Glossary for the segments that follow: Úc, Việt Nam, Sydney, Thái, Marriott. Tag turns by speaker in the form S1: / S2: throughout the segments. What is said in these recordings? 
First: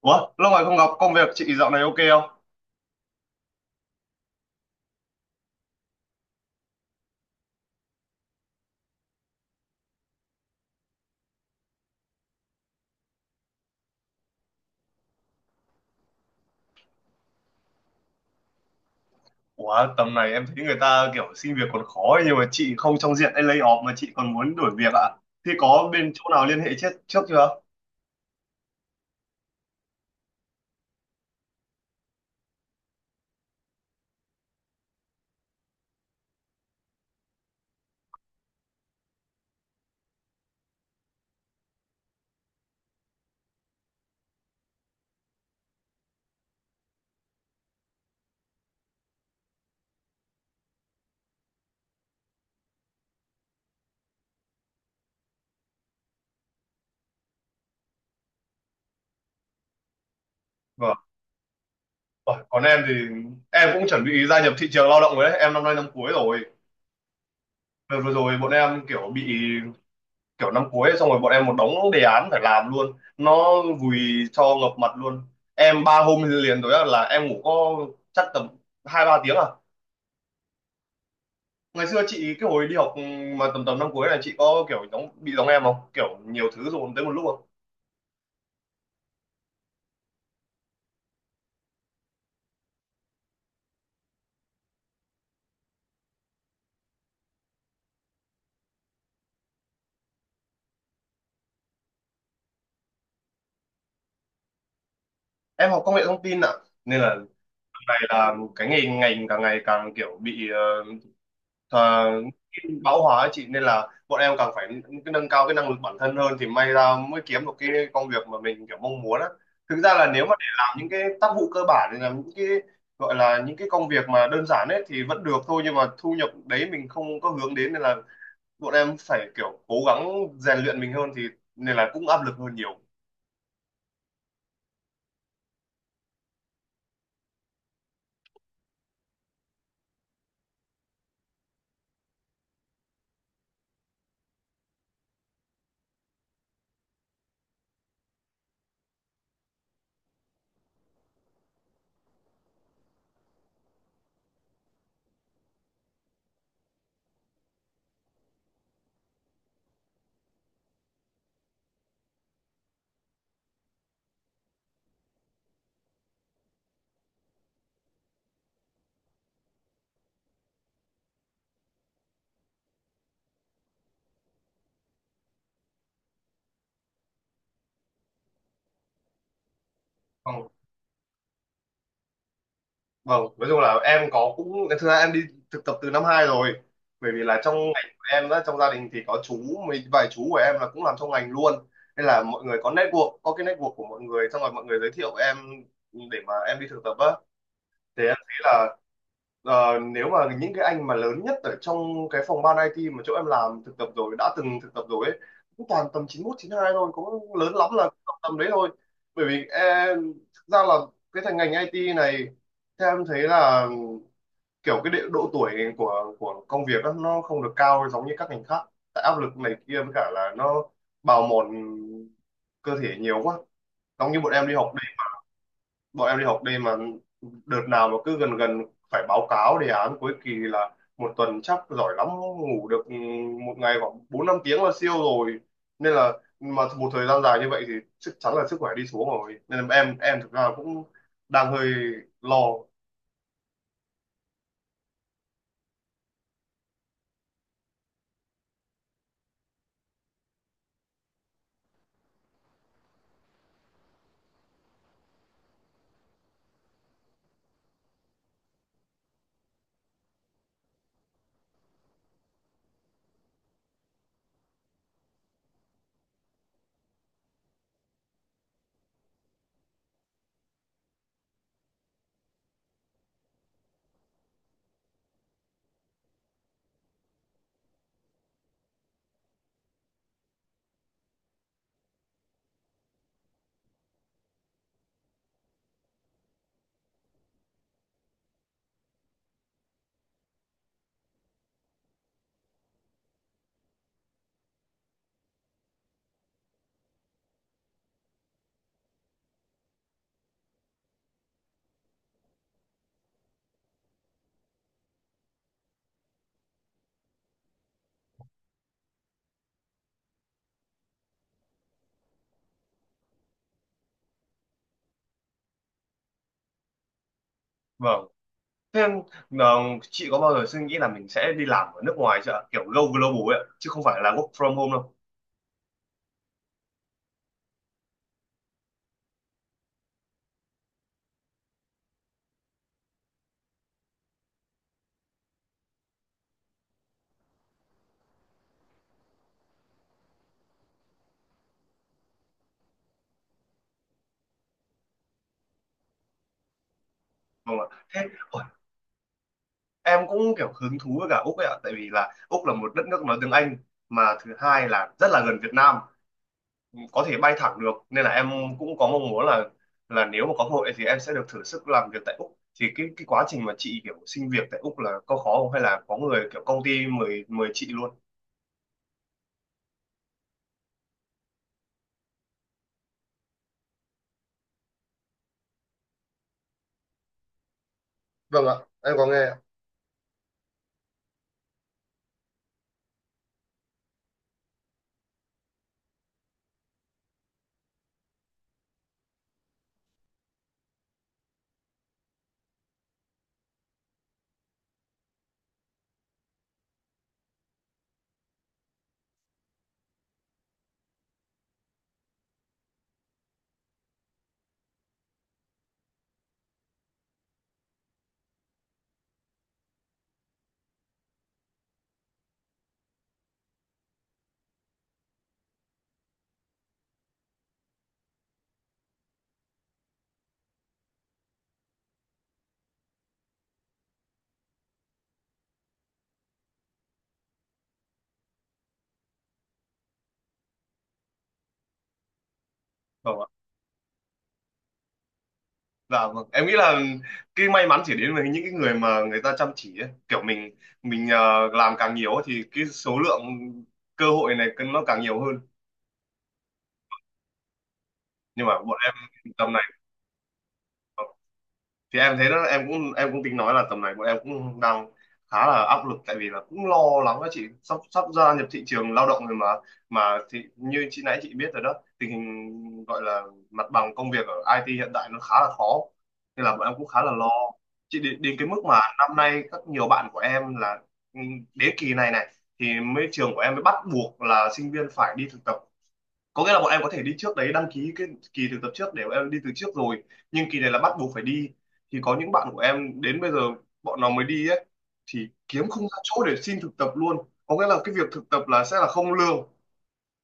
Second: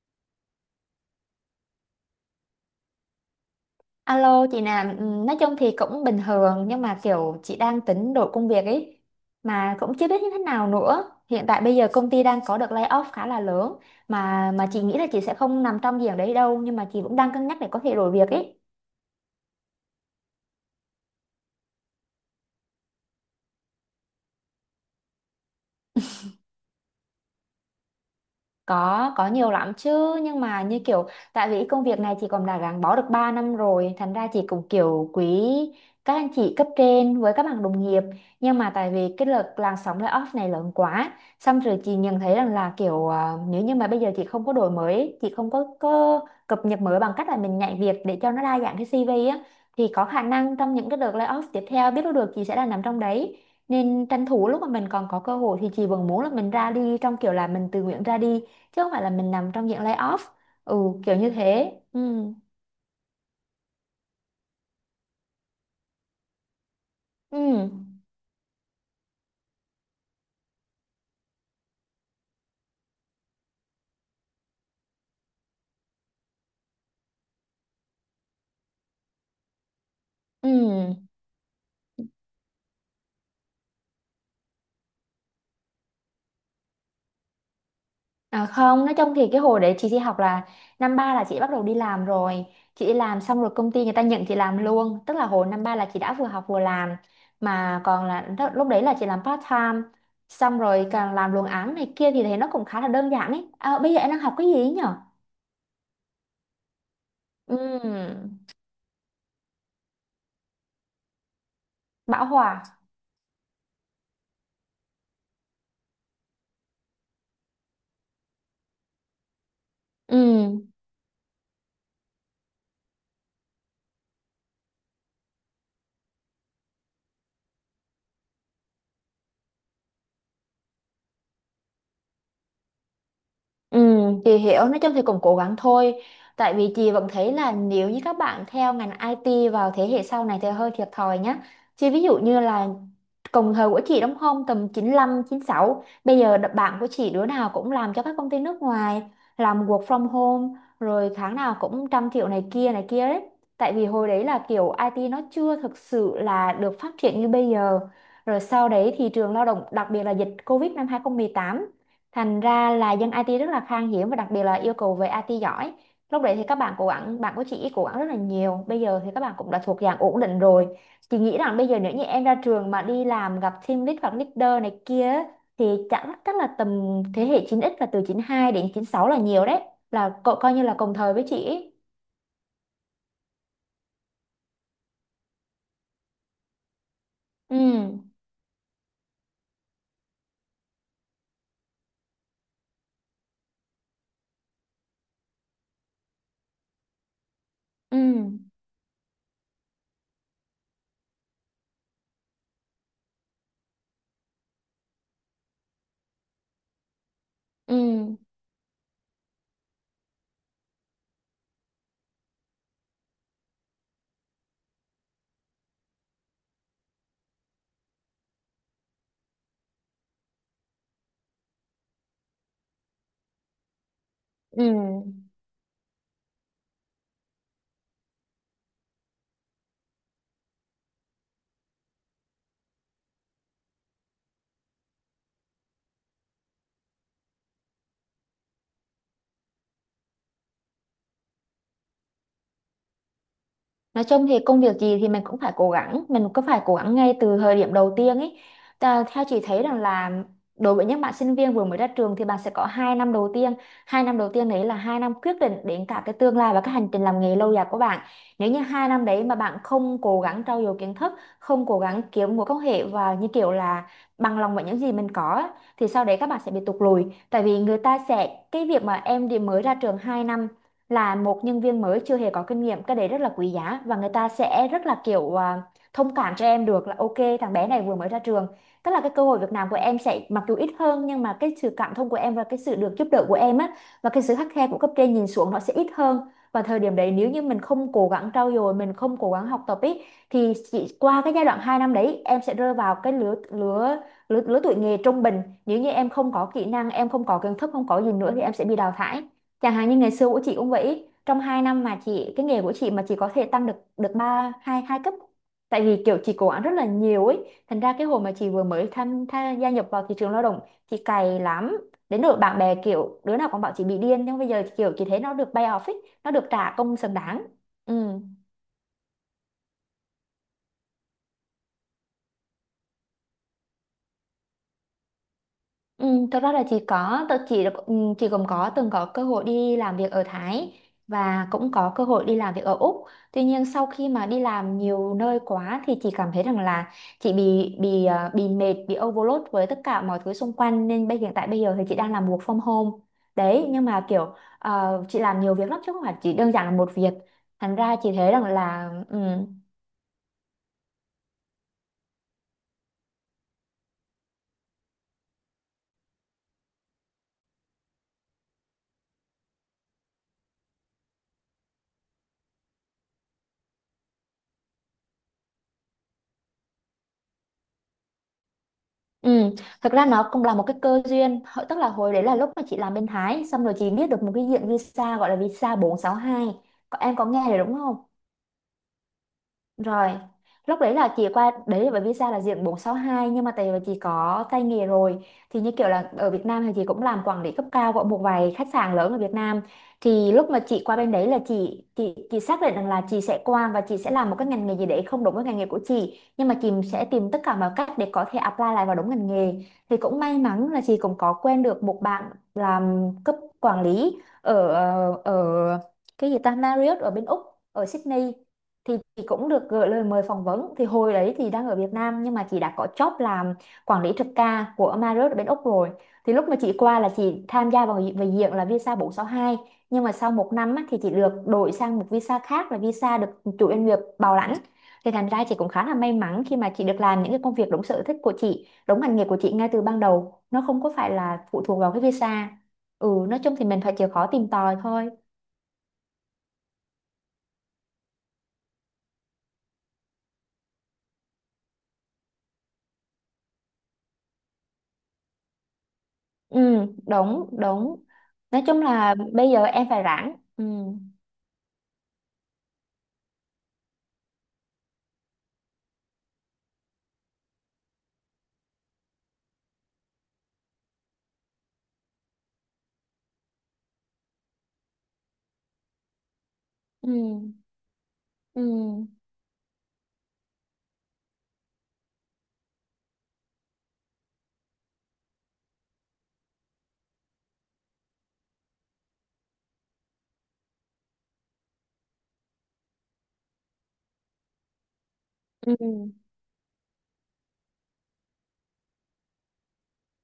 S1: Ủa, lâu ngày không gặp, công việc chị dạo này ok không?
S2: Alo chị Nam, ừ, nói chung thì cũng bình thường nhưng mà kiểu chị đang tính đổi công việc ấy mà cũng chưa biết như thế nào nữa. Hiện tại bây giờ công ty đang có được layoff khá là lớn mà chị nghĩ là chị sẽ không nằm trong diện đấy đâu nhưng mà chị cũng đang cân nhắc để có thể đổi việc ý.
S1: Ủa, tầm này em thấy người ta kiểu xin việc còn khó ấy, nhưng mà chị không trong diện lay off mà chị còn muốn đổi việc ạ. Thì có bên chỗ nào liên hệ trước chưa?
S2: Có nhiều lắm chứ nhưng mà như kiểu tại vì công việc này chị còn đã gắn bó được 3 năm rồi thành ra chị cũng kiểu quý các anh chị cấp trên với các bạn đồng nghiệp, nhưng mà tại vì cái lượt làn sóng layoff này lớn quá, xong rồi chị nhận thấy rằng là kiểu à, nếu như mà bây giờ chị không có đổi mới, chị không có cập nhật mới bằng cách là mình nhảy việc để cho nó đa dạng cái CV á, thì có khả năng trong những cái đợt layoff tiếp theo biết đâu được chị sẽ là nằm trong đấy, nên tranh thủ lúc mà mình còn có cơ hội thì chị vẫn muốn là mình ra đi trong kiểu là mình tự nguyện ra đi chứ không phải là mình nằm trong dạng lay off. Ừ,
S1: Vâng.
S2: kiểu như thế. Ừ.
S1: Ủa, còn em thì em cũng chuẩn bị gia nhập thị trường lao động rồi đấy. Em năm nay năm cuối rồi.
S2: Ừ.
S1: Đợt vừa rồi bọn em kiểu bị kiểu năm cuối ấy, xong rồi bọn em một đống đề án phải làm luôn. Nó vùi cho ngập mặt luôn. Em ba hôm liền tối là em ngủ có chắc tầm 2, 3 tiếng à,
S2: Ừ.
S1: ngày xưa chị cái hồi đi học mà tầm tầm năm cuối này chị có kiểu giống bị giống em không, kiểu nhiều thứ dồn tới một lúc không?
S2: À, không, nói chung thì cái hồi đấy chị đi học là năm ba là chị bắt đầu đi làm rồi. Chị đi làm xong rồi công ty người ta nhận chị làm luôn, tức là hồi năm ba là chị đã vừa học vừa làm, mà còn là lúc đấy là chị làm part time, xong rồi càng làm luồng án này kia thì thấy nó cũng khá là đơn giản ấy. À, bây giờ em đang học cái gì ấy nhở?
S1: Em học công nghệ thông tin ạ, nên là tầm này
S2: Ừ.
S1: là cái ngành ngành càng ngày càng kiểu bị thà-
S2: Bảo Hòa.
S1: bão hòa ấy chị, nên là bọn em càng phải cái nâng cao cái năng lực bản thân hơn thì may ra mới kiếm được cái công việc mà mình kiểu mong muốn á. Thực ra là
S2: Ừ.
S1: nếu mà để làm những cái tác vụ cơ bản thì làm những cái gọi là những cái công việc mà đơn giản ấy thì vẫn được thôi, nhưng mà thu nhập đấy mình không có hướng đến, nên là bọn em phải kiểu cố gắng rèn luyện mình hơn thì nên là cũng áp lực hơn nhiều.
S2: Ừ, chị hiểu, nói chung thì cũng cố gắng thôi, tại vì chị vẫn thấy là nếu như các bạn theo ngành IT vào thế hệ sau này thì hơi thiệt thòi nhá, chứ ví dụ như là cùng thời của chị, đúng không, tầm 95, 96 bây giờ bạn của chị đứa nào cũng làm cho các công ty nước ngoài, làm work from home rồi tháng nào cũng 100 triệu này kia đấy. Tại vì hồi đấy là kiểu IT nó chưa thực sự là được phát triển như bây giờ, rồi sau đấy thị trường lao động đặc biệt là dịch Covid năm 2018. Thành ra là dân IT rất là khan hiếm và đặc biệt là yêu cầu về IT giỏi. Lúc đấy thì các bạn cố gắng, bạn của chị cố gắng rất là nhiều. Bây giờ thì các bạn cũng đã thuộc dạng ổn định rồi. Chị nghĩ rằng bây giờ nếu như em ra trường mà đi làm gặp team lead hoặc leader này kia thì chắc chắc là tầm thế hệ 9x, là từ 92 đến 96 là nhiều đấy. Là
S1: Vâng,
S2: coi như là cùng thời với chị ấy.
S1: vâng. Nói chung là em có cũng thực ra em đi thực tập từ năm hai rồi, bởi vì là trong
S2: Ừ.
S1: ngành của em á, trong gia đình thì có mấy vài chú của em là cũng làm trong ngành luôn, nên là mọi người có có cái network của mọi người, xong rồi mọi người giới thiệu em để mà em đi thực tập á.
S2: Ừ.
S1: Thì em thấy là nếu mà những cái anh mà lớn nhất ở trong cái phòng ban IT mà chỗ em làm thực tập rồi đã từng thực tập rồi ấy, cũng toàn tầm 91, 92 thôi, cũng lớn lắm là
S2: Ừ.
S1: tầm đấy thôi. Bởi vì em thực ra là cái thành ngành IT này, theo em thấy là kiểu cái độ tuổi của công việc á, nó không được cao giống như các ngành khác, tại áp lực này kia với cả là nó bào mòn cơ thể nhiều quá. Giống như
S2: Ừ.
S1: bọn em đi học đêm mà, đợt nào mà cứ gần gần phải báo cáo đề án cuối kỳ là một tuần chắc giỏi lắm ngủ được một ngày khoảng 4, 5 tiếng là siêu rồi, nên là mà một thời gian dài như vậy thì chắc chắn là sức khỏe đi xuống rồi, nên là em thực ra cũng đang hơi lo.
S2: Nói chung thì công việc gì thì mình cũng phải cố gắng, mình cũng phải cố gắng ngay từ thời điểm đầu tiên ấy. Theo chị thấy rằng là đối với những bạn sinh viên vừa mới ra trường thì bạn sẽ có 2 năm đầu tiên. 2 năm đầu tiên đấy là 2 năm quyết định đến cả cái tương lai và cái hành trình làm nghề lâu dài của bạn. Nếu như 2 năm đấy mà bạn không cố gắng trau dồi kiến thức, không cố gắng kiếm mối quan hệ và như kiểu là bằng lòng với những gì mình có á, thì sau đấy các bạn sẽ bị tụt lùi. Tại vì người ta sẽ, cái việc mà em đi mới ra trường 2 năm là một nhân viên mới chưa hề có kinh nghiệm, cái đấy rất là quý giá và người ta sẽ rất là kiểu à, thông cảm cho em được là ok thằng bé này vừa mới ra trường, tức là cái cơ hội việc làm của em sẽ mặc dù ít hơn nhưng mà cái sự cảm thông của em và cái sự được giúp đỡ của em á và cái sự khắt khe của cấp trên nhìn xuống nó sẽ ít hơn. Và thời điểm đấy nếu như mình không cố gắng trau dồi, mình không cố gắng học tập ý, thì chỉ qua cái giai đoạn 2 năm đấy em sẽ rơi vào cái lứa tuổi nghề trung bình, nếu như em không có kỹ năng, em không có kiến thức, không có gì nữa thì em sẽ bị đào thải. Chẳng hạn như ngày xưa của chị cũng vậy, trong 2 năm mà chị, cái nghề của chị mà chị có thể tăng được được ba hai hai cấp. Tại vì kiểu chị cố gắng rất là nhiều ấy, thành ra cái hồi mà chị vừa mới tha gia nhập vào thị trường lao động, chị cày lắm. Đến nỗi bạn bè kiểu đứa nào cũng bảo chị bị điên, nhưng bây giờ kiểu chị thấy nó được pay off ấy, nó được trả công xứng đáng. Ừ.
S1: Vâng, thế em, ờ, chị có bao giờ suy nghĩ là mình sẽ đi làm ở nước ngoài chưa ạ? Kiểu go global ấy ạ, chứ không phải là work from home đâu.
S2: Ừ, thật ra là chị có tự chị là ừ, chị cũng có từng có cơ hội đi làm việc ở Thái và cũng có cơ hội đi làm việc ở Úc. Tuy nhiên sau khi mà đi làm nhiều nơi quá thì chị cảm thấy rằng là chị bị mệt, bị overload với tất cả mọi thứ xung quanh, nên hiện tại bây giờ thì chị đang làm work from home. Đấy, nhưng mà kiểu ờ, chị làm nhiều việc lắm chứ không phải chỉ đơn giản là một việc.
S1: Vâng ạ,
S2: Thành ra
S1: thế
S2: chị thấy rằng là ừ.
S1: em cũng kiểu hứng thú với cả Úc ấy ạ, tại vì là Úc là một đất nước nói tiếng Anh, mà thứ hai là rất là gần Việt Nam, có thể bay thẳng được, nên là em cũng có mong muốn là nếu mà có cơ hội thì em sẽ được thử sức làm việc tại Úc. Thì cái quá trình mà chị kiểu xin việc tại Úc là có khó không, hay là có người kiểu công ty mời mời chị luôn?
S2: Ừ, thật ra nó cũng là một cái cơ duyên. Tức là hồi đấy là lúc mà chị làm bên Thái xong rồi chị biết được một cái diện visa gọi là visa 462, có em có nghe rồi đúng không.
S1: Vâng ạ, em có nghe ạ.
S2: Rồi, lúc đấy là chị qua đấy là bởi vì sao là diện bốn sáu hai, nhưng mà tại vì chị có tay nghề rồi, thì như kiểu là ở Việt Nam thì chị cũng làm quản lý cấp cao của một vài khách sạn lớn ở Việt Nam, thì lúc mà chị qua bên đấy là chị xác định rằng là chị sẽ qua và chị sẽ làm một cái ngành nghề gì đấy không đúng với ngành nghề của chị, nhưng mà chị sẽ tìm tất cả mọi cách để có thể apply lại vào đúng ngành nghề. Thì cũng may mắn là chị cũng có quen được một bạn làm cấp quản lý ở ờ, ở cái gì ta Marriott ở bên Úc, ở Sydney, thì chị cũng được gửi lời mời phỏng vấn. Thì hồi đấy thì đang ở Việt Nam nhưng mà chị đã có job làm quản lý trực ca của Marriott ở bên Úc rồi. Thì lúc mà chị qua là chị tham gia vào về diện là visa bốn sáu hai, nhưng mà sau 1 năm á, thì chị được đổi sang một visa khác là visa được chủ doanh nghiệp bảo lãnh. Thì thành ra chị cũng khá là may mắn khi mà chị được làm những cái công việc đúng sở thích của chị, đúng ngành nghề của chị ngay từ ban đầu, nó không có phải là phụ thuộc vào cái visa. Ừ,
S1: Vâng ạ.
S2: nói chung thì mình phải chịu khó tìm tòi thôi.
S1: Dạ vâng. Em nghĩ là cái may mắn chỉ đến với những cái người mà người ta chăm chỉ ấy. Kiểu mình, làm càng nhiều ấy thì cái số lượng cơ hội này nó càng nhiều hơn.
S2: Ừ, đúng đúng.
S1: Nhưng mà
S2: Nói
S1: bọn
S2: chung
S1: em
S2: là bây
S1: tầm này
S2: giờ em phải rảnh. Ừ.
S1: thì em thấy đó, em cũng tính nói là tầm này bọn em cũng đang khá là áp lực, tại vì là cũng lo lắng đó chị, sắp sắp gia nhập thị trường lao động rồi mà thì như chị nãy chị biết rồi đó, tình hình gọi là mặt bằng công việc ở IT hiện tại nó khá là khó, nên là bọn em cũng khá
S2: Ừ.
S1: là lo chị. Đến cái
S2: Ừ.
S1: mức mà năm nay các nhiều bạn của em là ừ, đến kỳ này này thì mới trường của em mới bắt buộc là sinh viên phải đi thực tập, có nghĩa là bọn em có thể đi trước đấy đăng ký cái kỳ thực tập trước để bọn em đi từ trước rồi, nhưng kỳ này là bắt buộc phải đi. Thì có những bạn của em đến bây giờ bọn nó mới đi ấy, thì kiếm
S2: Ừ.
S1: không ra chỗ để xin thực tập luôn. Có nghĩa là cái việc thực tập là sẽ là không lương,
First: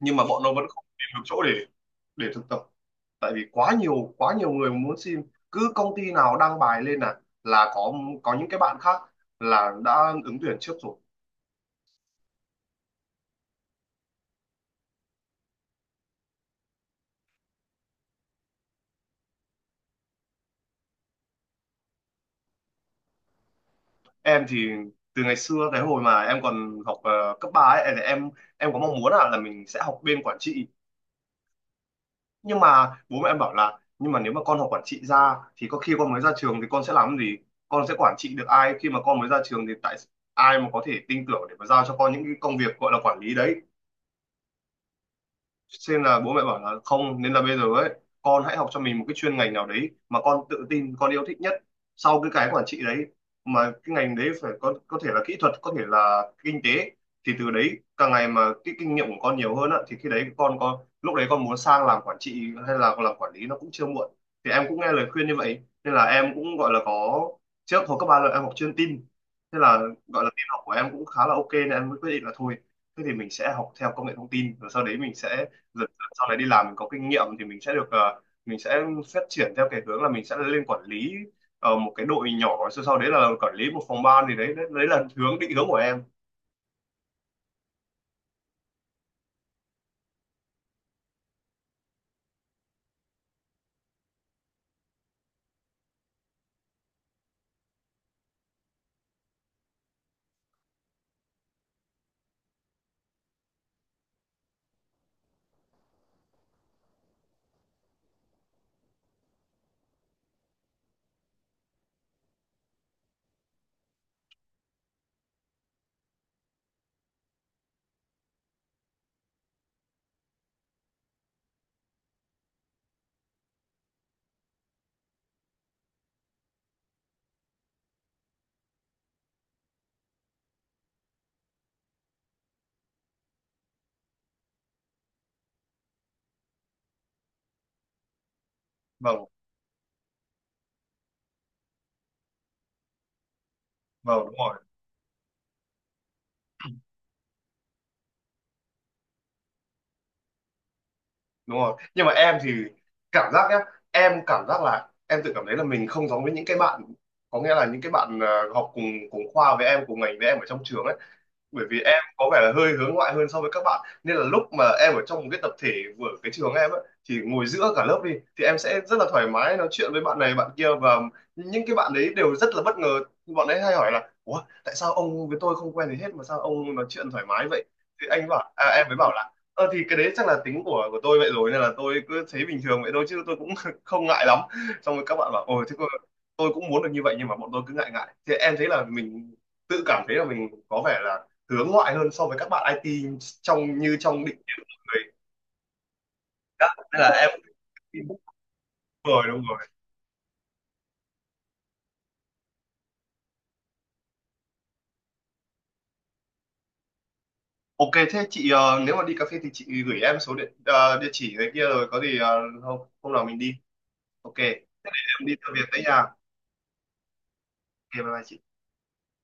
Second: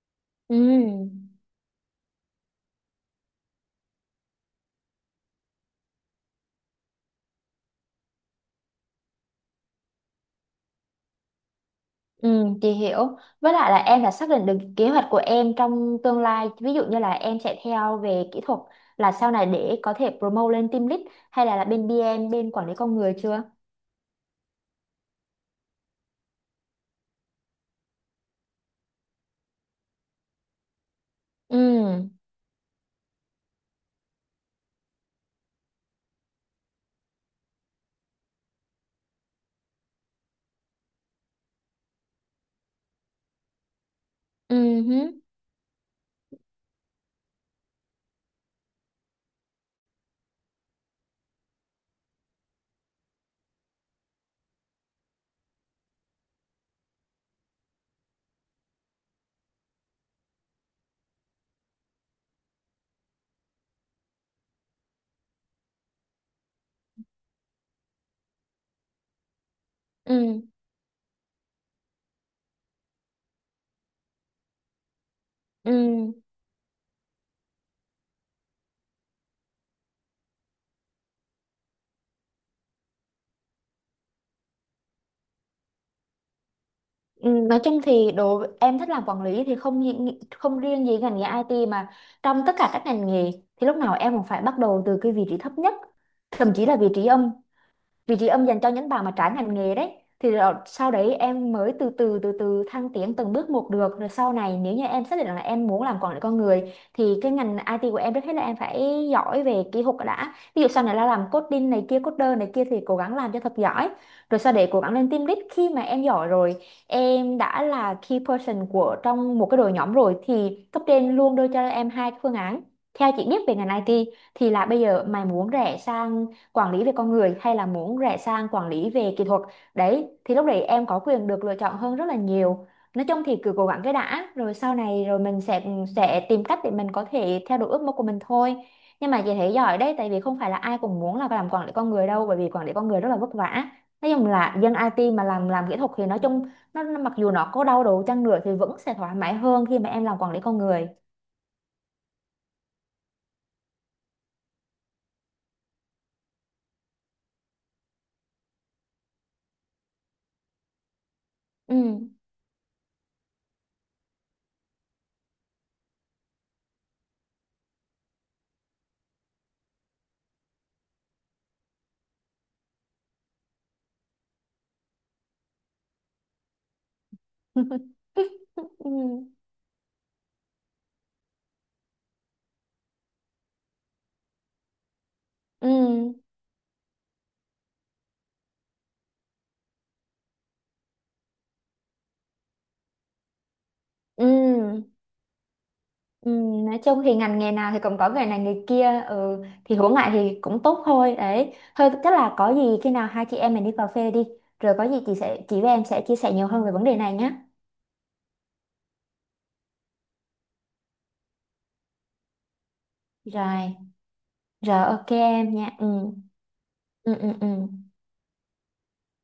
S1: nhưng mà bọn nó vẫn không tìm được
S2: Ừ.
S1: chỗ để thực tập, tại vì quá nhiều người muốn xin, cứ công ty nào đăng bài lên là có những cái bạn khác là đã ứng tuyển trước rồi.
S2: Ừ. Chị hiểu, với lại là em đã xác định được kế hoạch của em trong tương lai, ví dụ như là em sẽ theo về kỹ thuật là sau này để có thể promote lên team lead, hay là, bên BM bên quản lý con người chưa?
S1: Em thì từ ngày xưa cái hồi mà em còn học cấp 3 ấy thì em có mong muốn là mình sẽ học bên quản trị,
S2: Ừ.
S1: nhưng mà bố mẹ em bảo là nhưng mà nếu mà con học quản trị ra thì có khi con mới ra trường thì con sẽ làm cái gì, con sẽ quản trị được ai khi mà con mới ra trường, thì tại ai mà có thể tin tưởng để mà giao cho con những cái công việc gọi là quản lý đấy.
S2: Ừ hứ.
S1: Xem là bố mẹ bảo là không, nên là bây giờ ấy con hãy học cho mình một cái chuyên ngành nào đấy mà con tự tin con yêu thích nhất, sau cái quản trị đấy, mà cái ngành đấy phải có thể là kỹ thuật, có thể là kinh tế, thì từ đấy càng ngày mà cái kinh nghiệm của con nhiều hơn á thì khi đấy con lúc đấy con muốn sang làm quản trị hay là làm quản lý nó cũng chưa muộn. Thì em cũng nghe lời khuyên như vậy, nên là em cũng gọi là có, trước hồi cấp ba là em học chuyên tin, thế là
S2: Ừ.
S1: gọi là tin học của em cũng khá là ok, nên em mới quyết định là thôi thế thì mình sẽ học theo công nghệ thông tin, rồi sau đấy mình sẽ
S2: Ừ.
S1: dần dần sau này đi làm mình có kinh nghiệm thì mình sẽ được, mình sẽ phát triển theo cái hướng là mình sẽ lên quản lý một cái đội nhỏ, sau sau đấy là quản lý một phòng ban, thì đấy đấy, đấy là định hướng của em.
S2: Ừ, nói chung thì đồ em thích làm quản lý thì không riêng gì ngành nghề IT mà trong tất cả các ngành nghề thì lúc nào em cũng phải bắt đầu từ cái vị trí thấp nhất, thậm chí là vị trí âm. Vị trí âm dành cho những bạn mà trái ngành nghề đấy. Thì rồi sau đấy em mới từ từ từ từ thăng tiến từng bước một được. Rồi sau này nếu như em xác định là em muốn làm quản lý con người thì cái ngành IT của em, trước hết là em phải giỏi về kỹ thuật đã, ví dụ sau này là làm coding này kia, coder này kia thì cố gắng làm cho thật giỏi, rồi sau để cố gắng lên team lead. Khi mà em giỏi rồi, em đã là key person của trong một cái đội nhóm rồi thì cấp trên luôn đưa cho em hai cái phương án, theo chị biết về ngành IT, thì là bây giờ mày muốn rẽ sang quản lý về con người hay là muốn rẽ sang quản lý về kỹ thuật. Đấy, thì lúc đấy em có quyền được lựa chọn hơn rất là nhiều. Nói chung thì cứ cố gắng cái đã, rồi sau này rồi mình sẽ tìm cách để mình có thể theo đuổi ước mơ của mình thôi. Nhưng mà
S1: Vâng,
S2: chị thấy giỏi đấy, tại vì không phải là ai cũng muốn là làm quản lý con người đâu, bởi vì quản lý con người rất là vất vả. Nói
S1: vâng.
S2: chung
S1: Đúng
S2: là
S1: rồi,
S2: dân IT mà làm kỹ thuật thì nói chung mặc dù nó có đau đầu chăng nữa thì vẫn sẽ thoải mái hơn khi mà em làm quản lý con người.
S1: đúng rồi, nhưng mà em thì cảm giác nhá, em cảm giác là em tự cảm thấy là mình không giống với những cái bạn, có nghĩa là những cái bạn học cùng cùng khoa với em cùng ngành với em ở trong trường ấy, bởi
S2: Ừ.
S1: vì em có vẻ là hơi hướng ngoại hơn so với các bạn, nên là lúc mà em ở trong một cái tập thể của cái trường em ấy, thì ngồi giữa cả lớp đi thì em sẽ rất là thoải mái nói chuyện với bạn này bạn kia, và những cái bạn đấy đều rất là bất ngờ, bọn ấy hay hỏi là ủa tại sao ông với tôi không quen gì hết mà sao ông nói chuyện thoải mái vậy, thì em mới bảo
S2: Ừ.
S1: là ờ thì cái đấy chắc là tính của tôi vậy rồi, nên là tôi cứ thấy bình thường vậy thôi chứ tôi cũng không ngại lắm. Xong rồi các bạn bảo ồ thế
S2: Ừ.
S1: tôi cũng muốn được như vậy nhưng mà bọn tôi cứ ngại ngại, thì em thấy là mình tự cảm thấy là mình có vẻ là hướng ngoại hơn so với các bạn IT, trong định kiến của
S2: Ừ.
S1: người.
S2: Ừ,
S1: Đó,
S2: nói
S1: nên
S2: chung
S1: là
S2: thì
S1: em.
S2: ngành nghề nào thì cũng có
S1: Đúng
S2: nghề này nghề kia,
S1: rồi, đúng
S2: ừ,
S1: rồi.
S2: thì hướng lại thì cũng tốt thôi đấy thôi. Chắc là có gì khi nào hai chị em mình đi cà phê đi. Rồi có gì chị sẽ, chị với em sẽ chia sẻ nhiều hơn về vấn đề này nhé.
S1: Ok thế chị, nếu mà đi cà phê thì chị gửi em địa chỉ cái kia, rồi có gì hôm hôm nào mình đi.
S2: Rồi.
S1: Ok em
S2: Rồi ok
S1: đi theo
S2: em
S1: việc
S2: nha.
S1: đấy nha.
S2: Ừ.
S1: Ok,
S2: Ừ. Ừ. Ừ.
S1: bye bye chị.